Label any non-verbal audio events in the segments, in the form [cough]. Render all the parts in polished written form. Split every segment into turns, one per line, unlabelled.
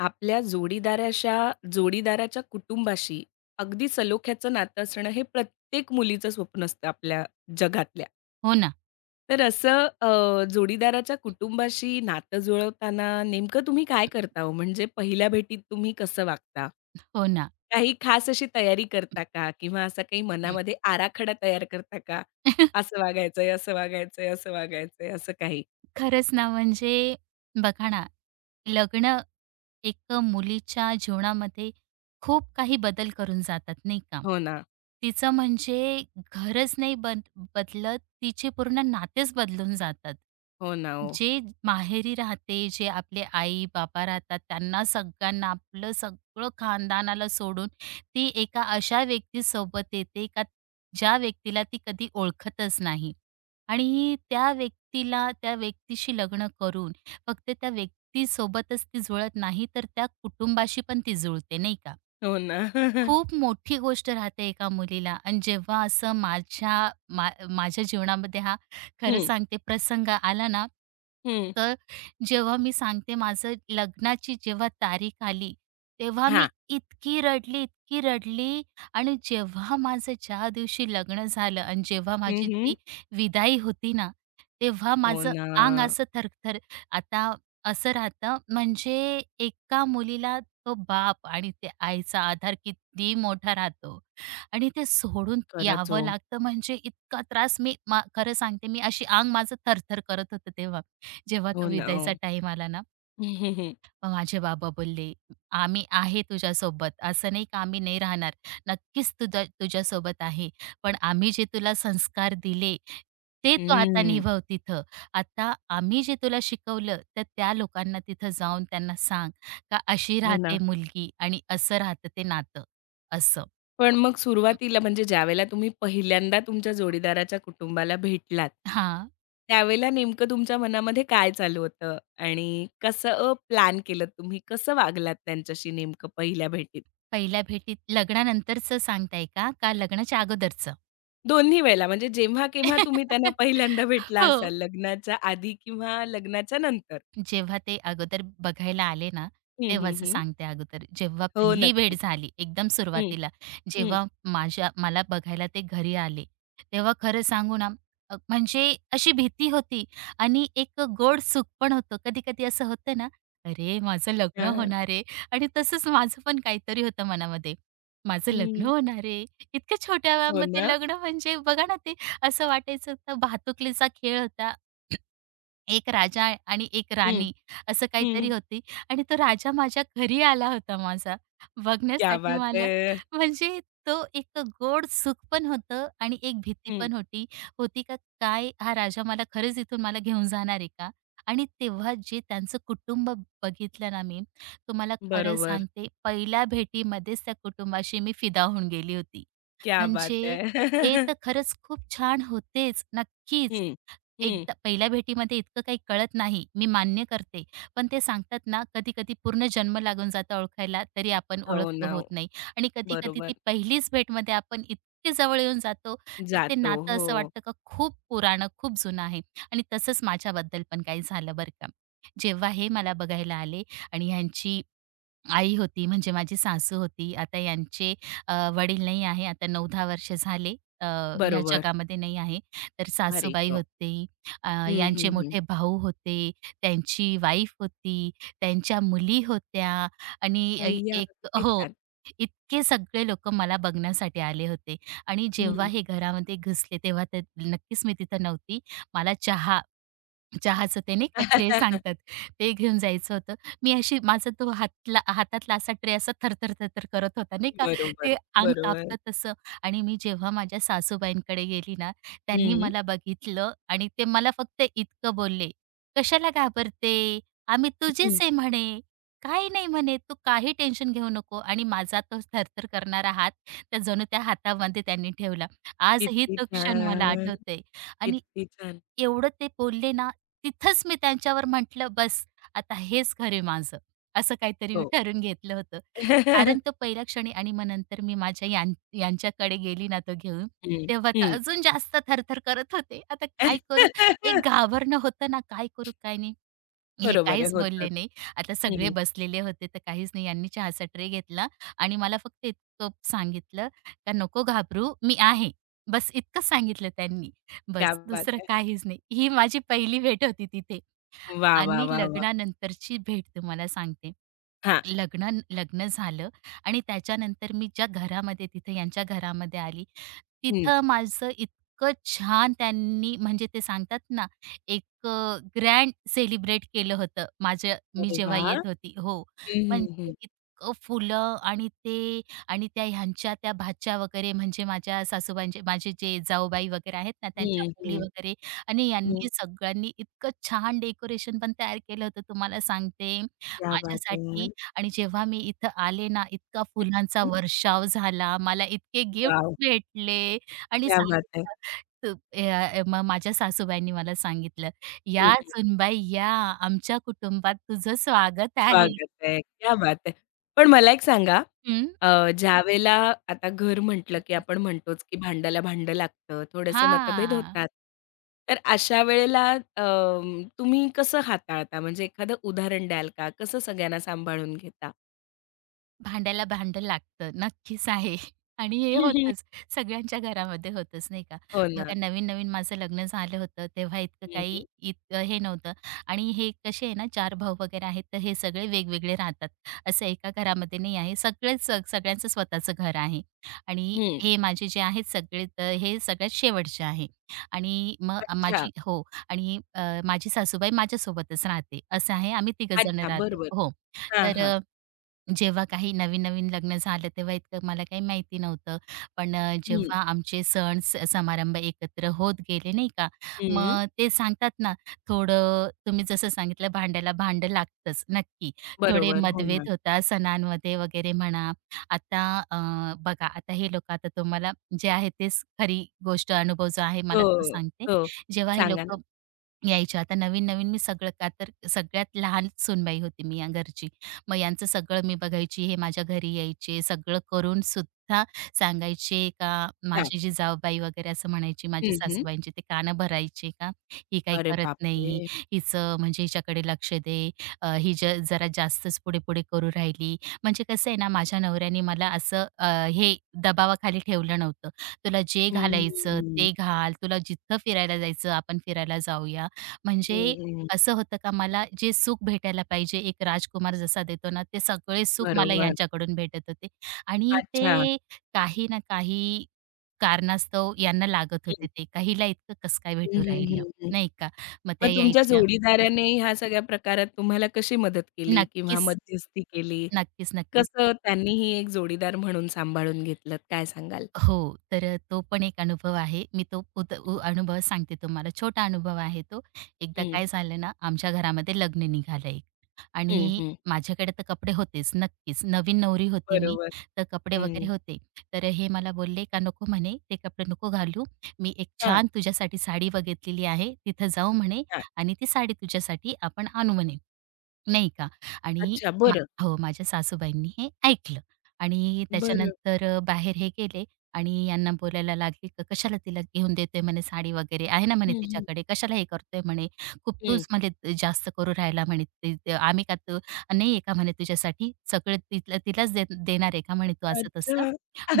आपल्या जोडीदाराच्या कुटुंबाशी अगदी सलोख्याचं नातं असणं हे प्रत्येक मुलीचं स्वप्न असतं आपल्या जगातल्या.
हो ना,
तर जोडीदाराच्या कुटुंबाशी नातं जुळवताना नेमकं तुम्ही काय करता हो? म्हणजे पहिल्या भेटीत तुम्ही कसं वागता?
हो ना.
काही खास अशी तयारी करता का? किंवा असा काही मनामध्ये आराखडा तयार करता का? असं वागायचंय, असं वागायचंय, असं वागायचंय, असं काही?
खरंच ना, म्हणजे बघा ना, लग्न एक मुलीच्या जीवनामध्ये खूप काही बदल करून जातात, नाही का?
हो ना.
तिचं म्हणजे घरच नाही बद बदलत, तिचे पूर्ण नातेच बदलून जातात.
हो ना, हो.
जे माहेरी राहते, जे आपले आई-बाबा राहतात, त्यांना सगळ्यांना, आपलं सगळं खानदानाला सोडून ती एका अशा व्यक्तीसोबत येते, का ज्या व्यक्तीला ती कधी ओळखतच नाही. आणि त्या व्यक्तीला त्या व्यक्तीशी लग्न करून फक्त त्या व्यक्तीसोबतच ती जुळत नाही, तर त्या कुटुंबाशी पण ती जुळते, नाही का?
हो ना. [laughs]
खूप मोठी गोष्ट राहते एका मुलीला आणि जेव्हा असं माझ्या जीवनामध्ये हा खरं
हं.
सांगते प्रसंग आला ना
हं.
तर जेव्हा मी सांगते माझं लग्नाची जेव्हा तारीख आली, तेव्हा मी
हां.
इतकी रडली, इतकी रडली आणि जेव्हा माझं ज्या दिवशी लग्न झालं आणि जेव्हा माझी ती विदाई होती ना, तेव्हा
हो
माझं
ना.
अंग असं थरथर आता असं राहतं म्हणजे एका मुलीला तो बाप आणि त्या आईचा आधार किती मोठा राहतो आणि ते सोडून
खरंच
यावं
हो.
लागतं म्हणजे इतका त्रास मी मा खरं सांगते मी अशी अंग माझं थरथर करत होतं तेव्हा. जेव्हा
हो
तो
ना.
विदाईचा
हो.
टाईम आला ना,
[laughs]
मग माझे बाबा बोलले, "आम्ही आहे तुझ्यासोबत. असं नाही का आम्ही नाही राहणार. नक्कीच तुझ्यासोबत आहे. पण आम्ही जे तुला संस्कार दिले, ते तू आता
हं.
निभव तिथं. आता आम्ही जे तुला शिकवलं, तर त्या लोकांना तिथं जाऊन त्यांना सांग, का अशी
हो ना.
राहते मुलगी आणि असं राहतं ते नातं." असं.
पण मग सुरुवातीला म्हणजे ज्यावेळेला तुम्ही पहिल्यांदा तुमच्या जोडीदाराच्या कुटुंबाला भेटलात,
हां.
त्यावेळेला नेमकं तुमच्या मनामध्ये काय चालू होतं? आणि कसं प्लॅन केलं तुम्ही? कसं वागलात त्यांच्याशी नेमकं पहिल्या भेटीत?
पहिल्या भेटीत लग्नानंतरचं सांगताय का? का लग्नाच्या अगोदरचं?
दोन्ही वेळेला म्हणजे जेव्हा-केव्हा तुम्ही त्यांना पहिल्यांदा
[laughs]
भेटला असाल,
हो.
लग्नाच्या आधी किंवा लग्नाच्या नंतर?
जेव्हा ते अगोदर बघायला आले ना,
हं, हं,
तेव्हाचं
हं.
सांगते अगोदर. जेव्हा
हो,
पहिली भेट
नक्की.
झाली एकदम
हं,
सुरुवातीला,
हं.
जेव्हा माझ्या मला बघायला ते घरी आले, तेव्हा खरं सांगू ना, म्हणजे अशी भीती होती आणि एक गोड सुख पण होतं. कधी-कधी असं होतं ना, "अरे, माझं लग्न
हां.
होणार आहे" आणि तसंच माझं पण काहीतरी होतं मनामध्ये. माझं लग्न
हं.
होणार आहे. इतक्या छोट्या
हो
वयामध्ये
ना.
लग्न म्हणजे बघा ना, ते असं वाटायचं तर भातुकलीचा खेळ होता एक राजा आणि एक राणी असं काहीतरी
हं.
होती आणि तो राजा माझ्या घरी आला होता माझा
क्या
बघण्यासाठी
बात है!
मला. म्हणजे तो एक गोड सुख पण होतं आणि एक भीती
हं.
पण होती. होती का काय हा राजा मला खरंच इथून मला घेऊन जाणार आहे का? आणि तेव्हा जे त्यांचं कुटुंब बघितलं ना मी, तुम्हाला खरं
बरोबर.
सांगते पहिल्या भेटीमध्येच त्या कुटुंबाशी मी फिदा होऊन गेली होती.
क्या बात
म्हणजे
है!
ते तर
[laughs]
खरंच खूप छान होतेच नक्कीच.
हं. हं.
एकदा पहिल्या भेटीमध्ये इतकं काही कळत नाही, मी मान्य करते. पण ते सांगतात ना, कधी-कधी पूर्ण जन्म लागून जातं ओळखायला, तरी आपण
हो
ओळख
ना.
होत
हो.
नाही. आणि कधी-कधी ती
बरोबर.
पहिलीच भेटमध्ये आपण इतके जवळ येऊन जातो, तर ते
जातो.
नातं असं
हो.
वाटतं का खूप पुराणं, खूप जुनं आहे. आणि तसंच माझ्याबद्दल पण काही झालं बरं का. जेव्हा हे मला बघायला आले आणि ह्यांची आई होती, म्हणजे माझी सासू होती. आता यांचे वडील नाही आहे. आता 9-10 वर्ष झाले अ, ह्या
बरोबर.
जगामध्ये नाही आहे. तर
अरे
सासूबाई
गं!
होते,
हं,
यांचे
हं, हं.
मोठे भाऊ होते, त्यांची वाईफ होती, त्यांच्या मुली होत्या आणि ए
अय्या!
एक
किती
हो,
छान.
इतके सगळे लोकं मला बघण्यासाठी आले होते आणि जेव्हा
हं.
हे घरामध्ये घुसले तेव्हा तर नक्कीच मी तिथं नव्हती. मला चहाचं ते नाही का ट्रे
[laughs]
सांगतात, ते घेऊन जायचं होतं. मी अशी माझा तो हातातला असा ट्रे असा थरथर, थरथर करत होता नाही का,
बरोबर.
ते अंग
बरोबर.
कापतं तसं आणि मी जेव्हा माझ्या सासूबाईंकडे गेली ना, त्यांनी
हं.
मला बघितलं आणि ते मला फक्त इतकं बोलले, "कशाला घाबरते? आम्ही तुझेच
हं.
आहे म्हणे. काही नाही म्हणे, तू काही टेन्शन घेऊ नको." आणि माझा तो थरथर करणारा हात, त्या जणू त्या हातामध्ये त्यांनी ठेवला. आजही
किती
तो क्षण मला
छान!
आठवतोय. आणि
किती छान!
एवढं ते बोलले ना, तिथंच मी त्यांच्यावर म्हटलं, "बस आता हेच घर आहे माझं." असं काहीतरी मी
हो.
ठरवून घेतलं होतं. कारण तो
[laughs]
पहिल्या क्षणी आणि मग नंतर मी माझ्या यां यांच्याकडे गेली ना तो घेऊन,
हं.
तेव्हा तर
हं.
अजून जास्त थरथर करत होते. आता काय करू? एक
[laughs]
घाबरणं होतं ना, काय करू काय नाही? हे
बरोबर आहे.
काहीच
होतात.
बोलले नाही. आता सगळे
हं.
बसलेले होते तर काहीच नाही. यांनी चहाचा ट्रे घेतला आणि मला फक्त इतकं सांगितलं का "नको घाबरू, मी आहे." बस इतकंच सांगितलं त्यांनी.
क्या
बस
बात
दुसरं
है!
काहीच नाही. ही माझी पहिली भेट होती तिथे
वाह, वा
आणि
वा वा
लग्नानंतरची भेट तुम्हाला सांगते.
हां.
लग्न लग्न झालं आणि त्याच्यानंतर मी ज्या घरामध्ये तिथं यांच्या घरामध्ये आली,
हं.
तिथं माझं इतकं छान त्यांनी म्हणजे ते सांगतात ना, एक ग्रँड सेलिब्रेट केलं होतं माझ्या मी
अरे
जेव्हा
वाह!
येत होती. हो,
हुँ, हुँ,
म्हणजे
हुँ।
इतकं फुलं आणि ते आणि त्या ह्यांच्या त्या भाच्या वगैरे म्हणजे माझ्या सासूबाईंचे माझे जे जाऊबाई वगैरे आहेत ना, त्यांच्या
हुँ,
मुली
हुँ,
वगैरे आणि
हुँ
यांनी सगळ्यांनी इतकं छान डेकोरेशन पण तयार केलं होतं तुम्हाला सांगते.
क्या बात है!
माझ्यासाठी आणि जेव्हा मी इथं आले ना, इतका फुलांचा
हुँ,
वर्षाव झाला. मला इतके गिफ्ट्स भेटले आणि
क्या बात
सांगितलं
है!
तू मग माझ्या सासूबाईंनी मला सांगितलं,
हं,
"या
हं.
सुनबाई या, आमच्या कुटुंबात तुझं स्वागत आहे."
स्वागत आहे. क्या बात है! पण मला एक सांगा
हं.
ज्यावेळेला आता घर म्हटलं, की आपण म्हणतोच, की भांड्याला भांडं लागतं, थोडेसे मतभेद
हां.
होतात. तर अशा वेळेला तुम्ही कसं हाताळता? म्हणजे एखादं उदाहरण द्याल का? कसं सगळ्यांना सांभाळून घेता?
भांड्याला भांडं लागतं. नक्कीच आहे. आणि हे
हम्म.
होतंच. सगळ्यांच्या घरामध्ये होतंच नाही का.
हो ना.
बघा नवीन-नवीन माझं लग्न झालं होतं तेव्हा इतकं
हं,
काही
हं.
इतकं हे नव्हतं. आणि हे कसे आहे ना 4 भाऊ वगैरे आहेत तर हे सगळे वेगवेगळे राहतात. असं एका घरामध्ये नाही आहे. सगळेच सगळ्यांचं स्वतःचं घर आहे. आणि
हं.
हे माझे जे आहेत सगळे तर हे सगळ्यात शेवटचे आहे. आणि मग
अच्छा.
माझी हो. आणि माझी सासूबाई माझ्यासोबतच राहते. असं आहे. आम्ही तिघं जण
अच्छा.
राहतो.
बरोबर.
हो.
हां, हां.
तर जेव्हा काही नवीन-नवीन लग्न झालं तेव्हा इतकं मला काही माहिती नव्हतं. पण
हं.
जेव्हा आमचे सण स समारंभ एकत्र होत गेले नाही का,
हं.
मग ते सांगतात ना, थोडं तुम्ही जसं सांगितलं भांड्याला भांडं लागतंच नक्की. थोडे
बरोबर. हो ना.
मतभेद होता सणांमध्ये वगैरे म्हणा. आता अ, बघा आता हे लोकं आता तुम्हाला जे आहे तेच खरी गोष्ट, अनुभव जो आहे
हो,
मला तो सांगते.
हो.
जेव्हा हे
सांगा ना.
लोकं यायच्या. आता नवीन-नवीन मी सगळं का तर सगळ्यात लहान सूनबाई होती मी या घरची. मग यांचं सगळं मी बघायची. हे माझ्या घरी यायचे. सगळं करून सुद्धा सांगायचे का
हां.
माझी जी जाऊबाई वगैरे असं म्हणायची माझ्या
हं, हं.
सासूबाईंची ते कानं भरायचे का "ही काही
अरे
करत नाही.
बापरे!
हिचं म्हणजे हिच्याकडे लक्ष दे. अ, ही ज जरा जास्तच पुढे-पुढे करू राहिली." म्हणजे कसं आहे ना माझ्या नवऱ्याने मला असं हे दबावाखाली ठेवलं नव्हतं. तुला जे घालायचं
हम्म.
ते घाल. तुला जिथं फिरायला जायचं आपण फिरायला जाऊया. म्हणजे
हं.
असं होतं का मला जे सुख भेटायला पाहिजे एक राजकुमार जसा देतो ना, ते सगळे सुख मला
बरोबर.
यांच्याकडून भेटत होते आणि
अच्छा.
ते काही ना काही कारणास्तव यांना लागत
हं.
होते ते. का हिला इतकं कसं काय
हं,
भेटू
हं,
राहिलं,
हं, हं.
नाही का? मग
मग
त्या
तुमच्या
यायच्या
जोडीदाराने ह्या सगळ्या प्रकारात तुम्हाला कशी मदत केली किंवा
नक्कीच,
मध्यस्थी केली?
नक्कीच.
कसं त्यांनीही एक जोडीदार म्हणून सांभाळून घेतलत काय सांगाल?
हो, तर तो पण एक अनुभव आहे. मी तो उद उ
हं,
अनुभव सांगते तुम्हाला. छोटा अनुभव आहे तो. एकदा
हं,
काय झालं ना, आमच्या घरामध्ये लग्न निघालं
हं,
आणि
हं.
माझ्याकडे तर कपडे होतेच नक्कीच. नवीन नवरी होती मी,
बरोबर.
तर कपडे वगैरे
हं.
होते. तर हे मला बोलले का "नको," म्हणे, "ते कपडे नको घालू. मी एक
हां,
छान तुझ्यासाठी साडी बघितलेली आहे. तिथं जाऊ," म्हणे
हां.
"आणि ती साडी तुझ्यासाठी आपण आणू," म्हणे. नाही का? आणि
अच्छा
मा
बरं,
हो, माझ्या सासूबाईंनी हे ऐकलं आणि
बरं.
त्याच्यानंतर बाहेर हे गेले आणि यांना बोलायला लागले, "का कशाला तिला घेऊन देतोय?" म्हणे, "साडी वगैरे आहे ना," म्हणे,
हं, हं,
"तिच्याकडे. कशाला हे करतोय?" म्हणे, "खूप
हं.
तूच म्हणे जास्त करू राहिला," म्हणे, "ते ते आम्ही का तू नाही आहे का?" म्हणे, "तुझ्यासाठी सगळं तिलाच देणार आहे का?" म्हणे, "तू असं-तसं."
अच्छा.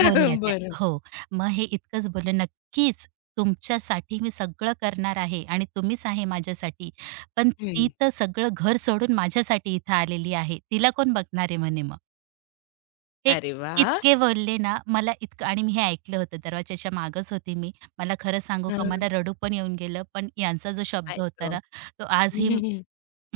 बोलल्या त्या.
बरं.
हो. मग हे इतकंच बोलले, "नक्कीच तुमच्यासाठी मी सगळं करणार आहे आणि तुम्हीच आहे माझ्यासाठी. पण ती
हं.
तर सगळं घर सोडून माझ्यासाठी इथं आलेली आहे. तिला कोण बघणार आहे म्हणे मग. हे
अरे वाह!
इतके बोलले ना मला इतकं आणि मी हे ऐकलं होतं दरवाजाच्या मागच होती मी. मला खरं सांगू का
हां.
मला रडू पण येऊन गेलं. पण यांचा जो शब्द होता
ऐकतो.
ना, तो आजही
[laughs]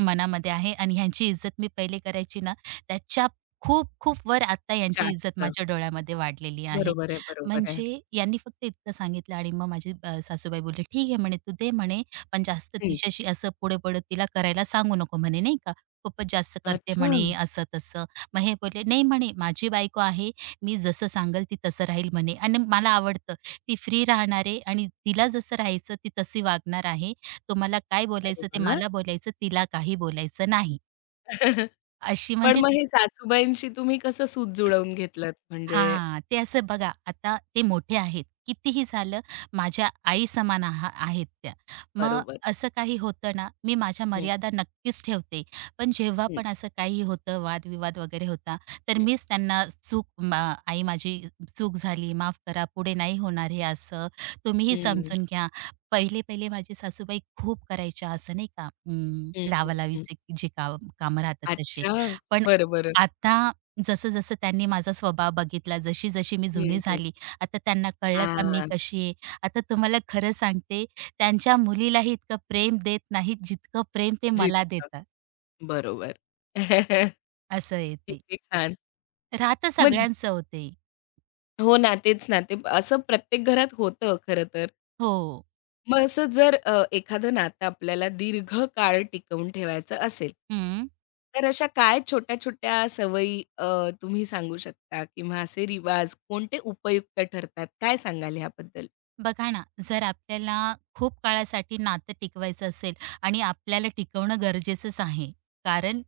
मनामध्ये आहे आणि ह्यांची इज्जत मी पहिले करायची ना, त्याच्या खूप खूप वर आता यांची इज्जत
जास्त.
माझ्या डोळ्यामध्ये वाढलेली आहे.
बरोबर आहे, बरोबर आहे.
म्हणजे यांनी फक्त इतकं सांगितलं आणि मग माझी सासूबाई बोलले, "ठीक आहे," म्हणे, "तू दे," म्हणे, "पण जास्त
हं.
तिच्याशी असं पुढे-पुढे तिला करायला सांगू नको," म्हणे, "नाही का. खूपच जास्त करते,"
अच्छा.
म्हणे, "असं-तसं." मग हे बोलले, "नाही," म्हणे, "माझी बायको आहे. मी जसं सांगेल ती तसं राहील," म्हणे, "आणि मला आवडतं. ती फ्री राहणार आहे आणि तिला जसं राहायचं ती तशी वागणार आहे. तुम्हाला काय
अरे
बोलायचं ते
वाह!
मला बोलायचं, तिला काही बोलायचं नाही.
[laughs]
अशी
पण
म्हणजे
मग हे सासूबाईंशी तुम्ही कसं सूत जुळवून घेतलत? म्हणजे
हां, ते असं बघा आता ते मोठे आहेत. कितीही झालं माझ्या आईसमान आहेत त्या. मग
बरोबर.
असं काही होतं ना, मी माझ्या
हं,
मर्यादा नक्कीच ठेवते. पण जेव्हा
हं,
पण असं काही होतं, वादविवाद वगैरे होता, तर
हं.
मीच त्यांना चूक मा आई माझी चूक झाली, माफ करा, पुढे नाही होणार हे असं, तुम्हीही
हं,
समजून घ्या. पहिले-पहिले माझी सासूबाई खूप करायच्या असं नाही का,
हं, हं, हं.
लावालावीचे जे कामं राहतात तसे.
अच्छा.
पण
बरं,
आता जसं-जसं त्यांनी माझा स्वभाव बघितला, जशी-जशी मी जुनी
हं, हं.
झाली, आता त्यांना कळलं का मी
हां.
कशी आहे. आता तुम्हाला खरं सांगते, त्यांच्या मुलीलाही इतकं प्रेम देत नाहीत, जितकं प्रेम ते मला
जितकं.
देतात,
बरोबर. [laughs]
असं आहे ते.
किती छान.
राहतं
मग
सगळ्यांचं होते ते.
हो ना, तेच ना. ते असं प्रत्येक घरात होतं खरं तर.
हो.
मग असं जर एखादं नातं आपल्याला दीर्घकाळ टिकवून ठेवायचं असेल,
हं.
तर अशा काय छोट्या-छोट्या सवयी तुम्ही सांगू शकता किंवा असे रिवाज कोणते उपयुक्त ठरतात? काय सांगाल ह्याबद्दल?
बघा ना, जर आपल्याला खूप काळासाठी नातं टिकवायचं असेल आणि आपल्याला टिकवणं गरजेचंच आहे. कारण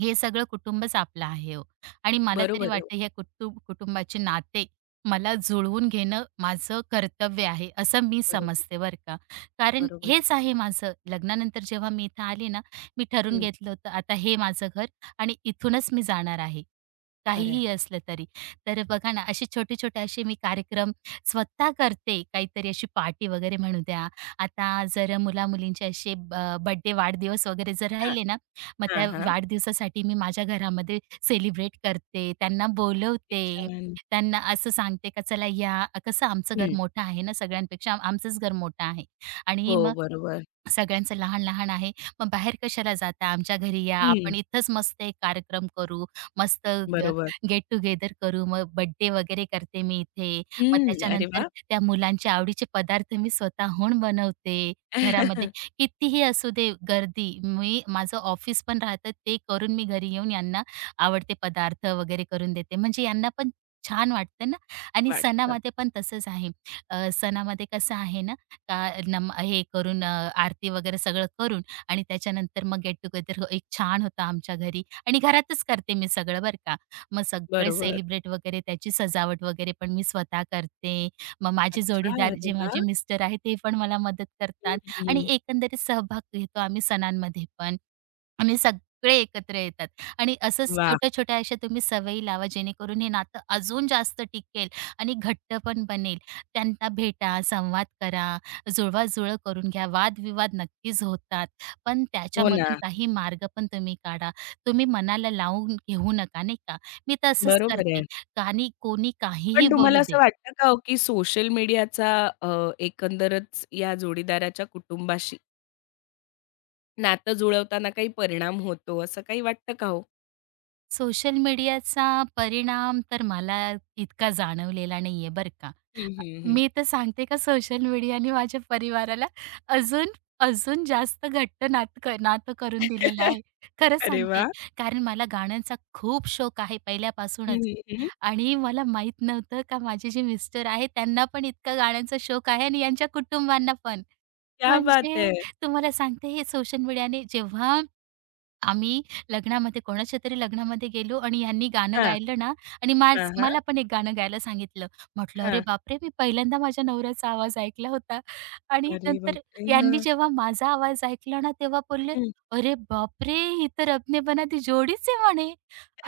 हे सगळं कुटुंबच आपलं आहे हो. आणि मला
बरोबर
तरी
आहे हो.
वाटतं ह्या कुटुंबाचे नाते मला जुळवून घेणं माझं कर्तव्य आहे, असं मी
बरोबर,
समजते बरं का. कारण
बरोबर आहे.
हेच आहे माझं. लग्नानंतर जेव्हा मी इथं आले ना, मी ठरून
हं,
घेतलं होतं आता हे माझं घर आणि इथूनच मी जाणार आहे,
खरं आहे.
काहीही असलं तरी. तर बघा ना, असे छोटे-छोटे असे मी कार्यक्रम स्वतः करते. काहीतरी अशी पार्टी वगैरे म्हणू द्या. आता जर मुला-मुलींचे असे बर्थडे वाढदिवस वगैरे जर
हां,
राहिले ना, मग
हां,
त्या
हां.
वाढदिवसासाठी मी माझ्या घरामध्ये सेलिब्रेट करते, त्यांना
किती
बोलवते,
छान.
त्यांना असं सांगते का चला या कसं आमचं घर
हं.
मोठं आहे ना सगळ्यांपेक्षा आमचंच घर मोठं आहे आणि
हो,
मग
बरोबर.
सगळ्यांचं लहान-लहान आहे. मग बाहेर कशाला जाता? आमच्या घरी या.
हं,
आपण इथंच मस्त एक कार्यक्रम करू. मस्त
बरोबर.
गेट टुगेदर करू. मग बर्थडे वगैरे करते मी इथे. मग
हं, अरे
त्याच्यानंतर
वाह!
त्या मुलांच्या आवडीचे पदार्थ मी स्वतःहून बनवते घरामध्ये.
[laughs]
कितीही असू दे गर्दी, मी माझं ऑफिस पण राहतं ते करून मी घरी येऊन यांना आवडते पदार्थ वगैरे करून देते. म्हणजे यांना पण छान वाटतं ना आणि
वाटतं.
सणामध्ये पण तसंच आहे. सणामध्ये कसं आहे ना का नम हे करून अ, आरती वगैरे सगळं करून आणि त्याच्यानंतर मग गेट टुगेदर एक छान होतं आमच्या घरी आणि घरातच करते मी सगळं बरं का. मग सगळे
बरोबर.
सेलिब्रेट वगैरे त्याची सजावट वगैरे पण मी स्वतः करते. मग माझे
अच्छा,
जोडीदार
अरे
जे
वाह!
माझे मिस्टर आहे ते पण मला मदत
हं,
करतात
हं,
आणि
हं.
एकंदरीत सहभाग घेतो आम्ही सणांमध्ये पण आणि सगळे एकत्र येतात आणि असंच छोट्या-छोट्या अशा तुम्ही सवयी लावा जेणेकरून हे नातं अजून जास्त टिकेल आणि घट्ट पण बनेल. त्यांना भेटा, संवाद करा जुळवाजुळव करून घ्या. वादविवाद नक्कीच होतात, पण
हो ना.
त्याच्यामधून काही मार्ग पण तुम्ही काढा. तुम्ही मनाला लावून घेऊ नका, नाही का? मी तसंच
बरोबर
करते.
आहे.
आणि कोणी काहीही
पण तुम्हाला
बोलू
असं
दे.
वाटतं का हो, की सोशल मीडियाचा एकंदरच या जोडीदाराच्या कुटुंबाशी नातं जुळवताना काही परिणाम होतो, असं काही वाटतं का हो?
सोशल मीडियाचा परिणाम तर मला इतका जाणवलेला नाहीये बरं का.
हं, हं, हं.
मी तर सांगते का सोशल मीडियाने माझ्या परिवाराला अजून, अजून जास्त घट्ट नातं करून दिलेलं आहे. खरं
[laughs] अरे
सांगते.
वाह!
कारण मला गाण्यांचा खूप शौक आहे
हं,
पहिल्यापासूनच.
हं,
आणि मला माहीत नव्हतं का माझे जे मिस्टर आहेत त्यांना पण इतका गाण्यांचा शौक आहे आणि यांच्या कुटुंबांना पण.
क्या बात
म्हणजे
है!
तुम्हाला सांगते हे सोशल मीडियाने जेव्हा आम्ही लग्नामध्ये कोणाच्यातरी लग्नामध्ये गेलो आणि ह्यांनी गाणं
हां,
गायलं ना आणि
हां, हां,
मला पण एक गाणं गायला सांगितलं. म्हटलं, "अरे
हां.
बापरे! मी पहिल्यांदा माझ्या नवऱ्याचा आवाज ऐकला होता." आणि
अरे
नंतर
बापरे!
यांनी
हां,
जेव्हा माझा आवाज ऐकला ना, तेव्हा बोलले,
हं.
"अरे बापरे! ही तर अपने बना जोडीच आहे म्हणे."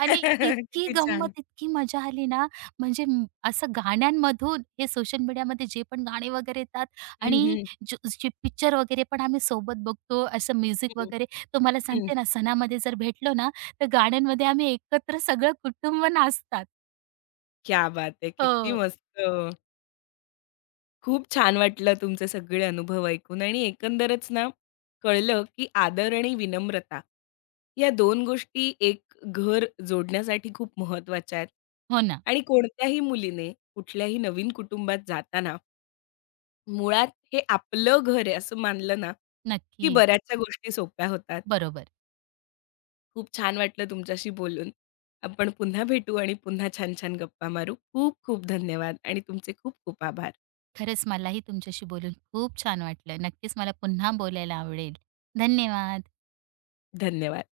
आणि इतकी
किती
गंमत,
छान.
इतकी मजा आली ना, म्हणजे असं गाण्यांमधून हे सोशल मीडियामध्ये जे पण गाणे वगैरे येतात
हं,
आणि
हं,
जे पिक्चर वगैरे पण आम्ही सोबत बघतो, असं म्युझिक
हं,
वगैरे तुम्हाला
हं.
सांगते ना, सणामध्ये जर भेटलो ना, तर गाण्यांमध्ये आम्ही एकत्र सगळं कुटुंब नाचतात.
क्या बात है! किती
हो,
मस्त. खूप छान वाटलं तुमचे सगळे अनुभव ऐकून आणि एकंदरच ना कळलं की आदर आणि विनम्रता या दोन गोष्टी एक घर जोडण्यासाठी खूप महत्वाच्या आहेत
हो ना.
आणि कोणत्याही मुलीने कुठल्याही नवीन कुटुंबात जाताना मुळात हे आपलं घर आहे असं मानलं ना की
नक्कीच.
बऱ्याचशा गोष्टी सोप्या होतात.
बरोबर.
खूप छान वाटलं तुमच्याशी बोलून. आपण पुन्हा भेटू आणि पुन्हा छान छान गप्पा मारू. खूप खूप धन्यवाद आणि तुमचे खूप खूप आभार.
खरंच मलाही तुमच्याशी बोलून खूप छान वाटलं. नक्कीच मला पुन्हा बोलायला आवडेल. धन्यवाद.
धन्यवाद.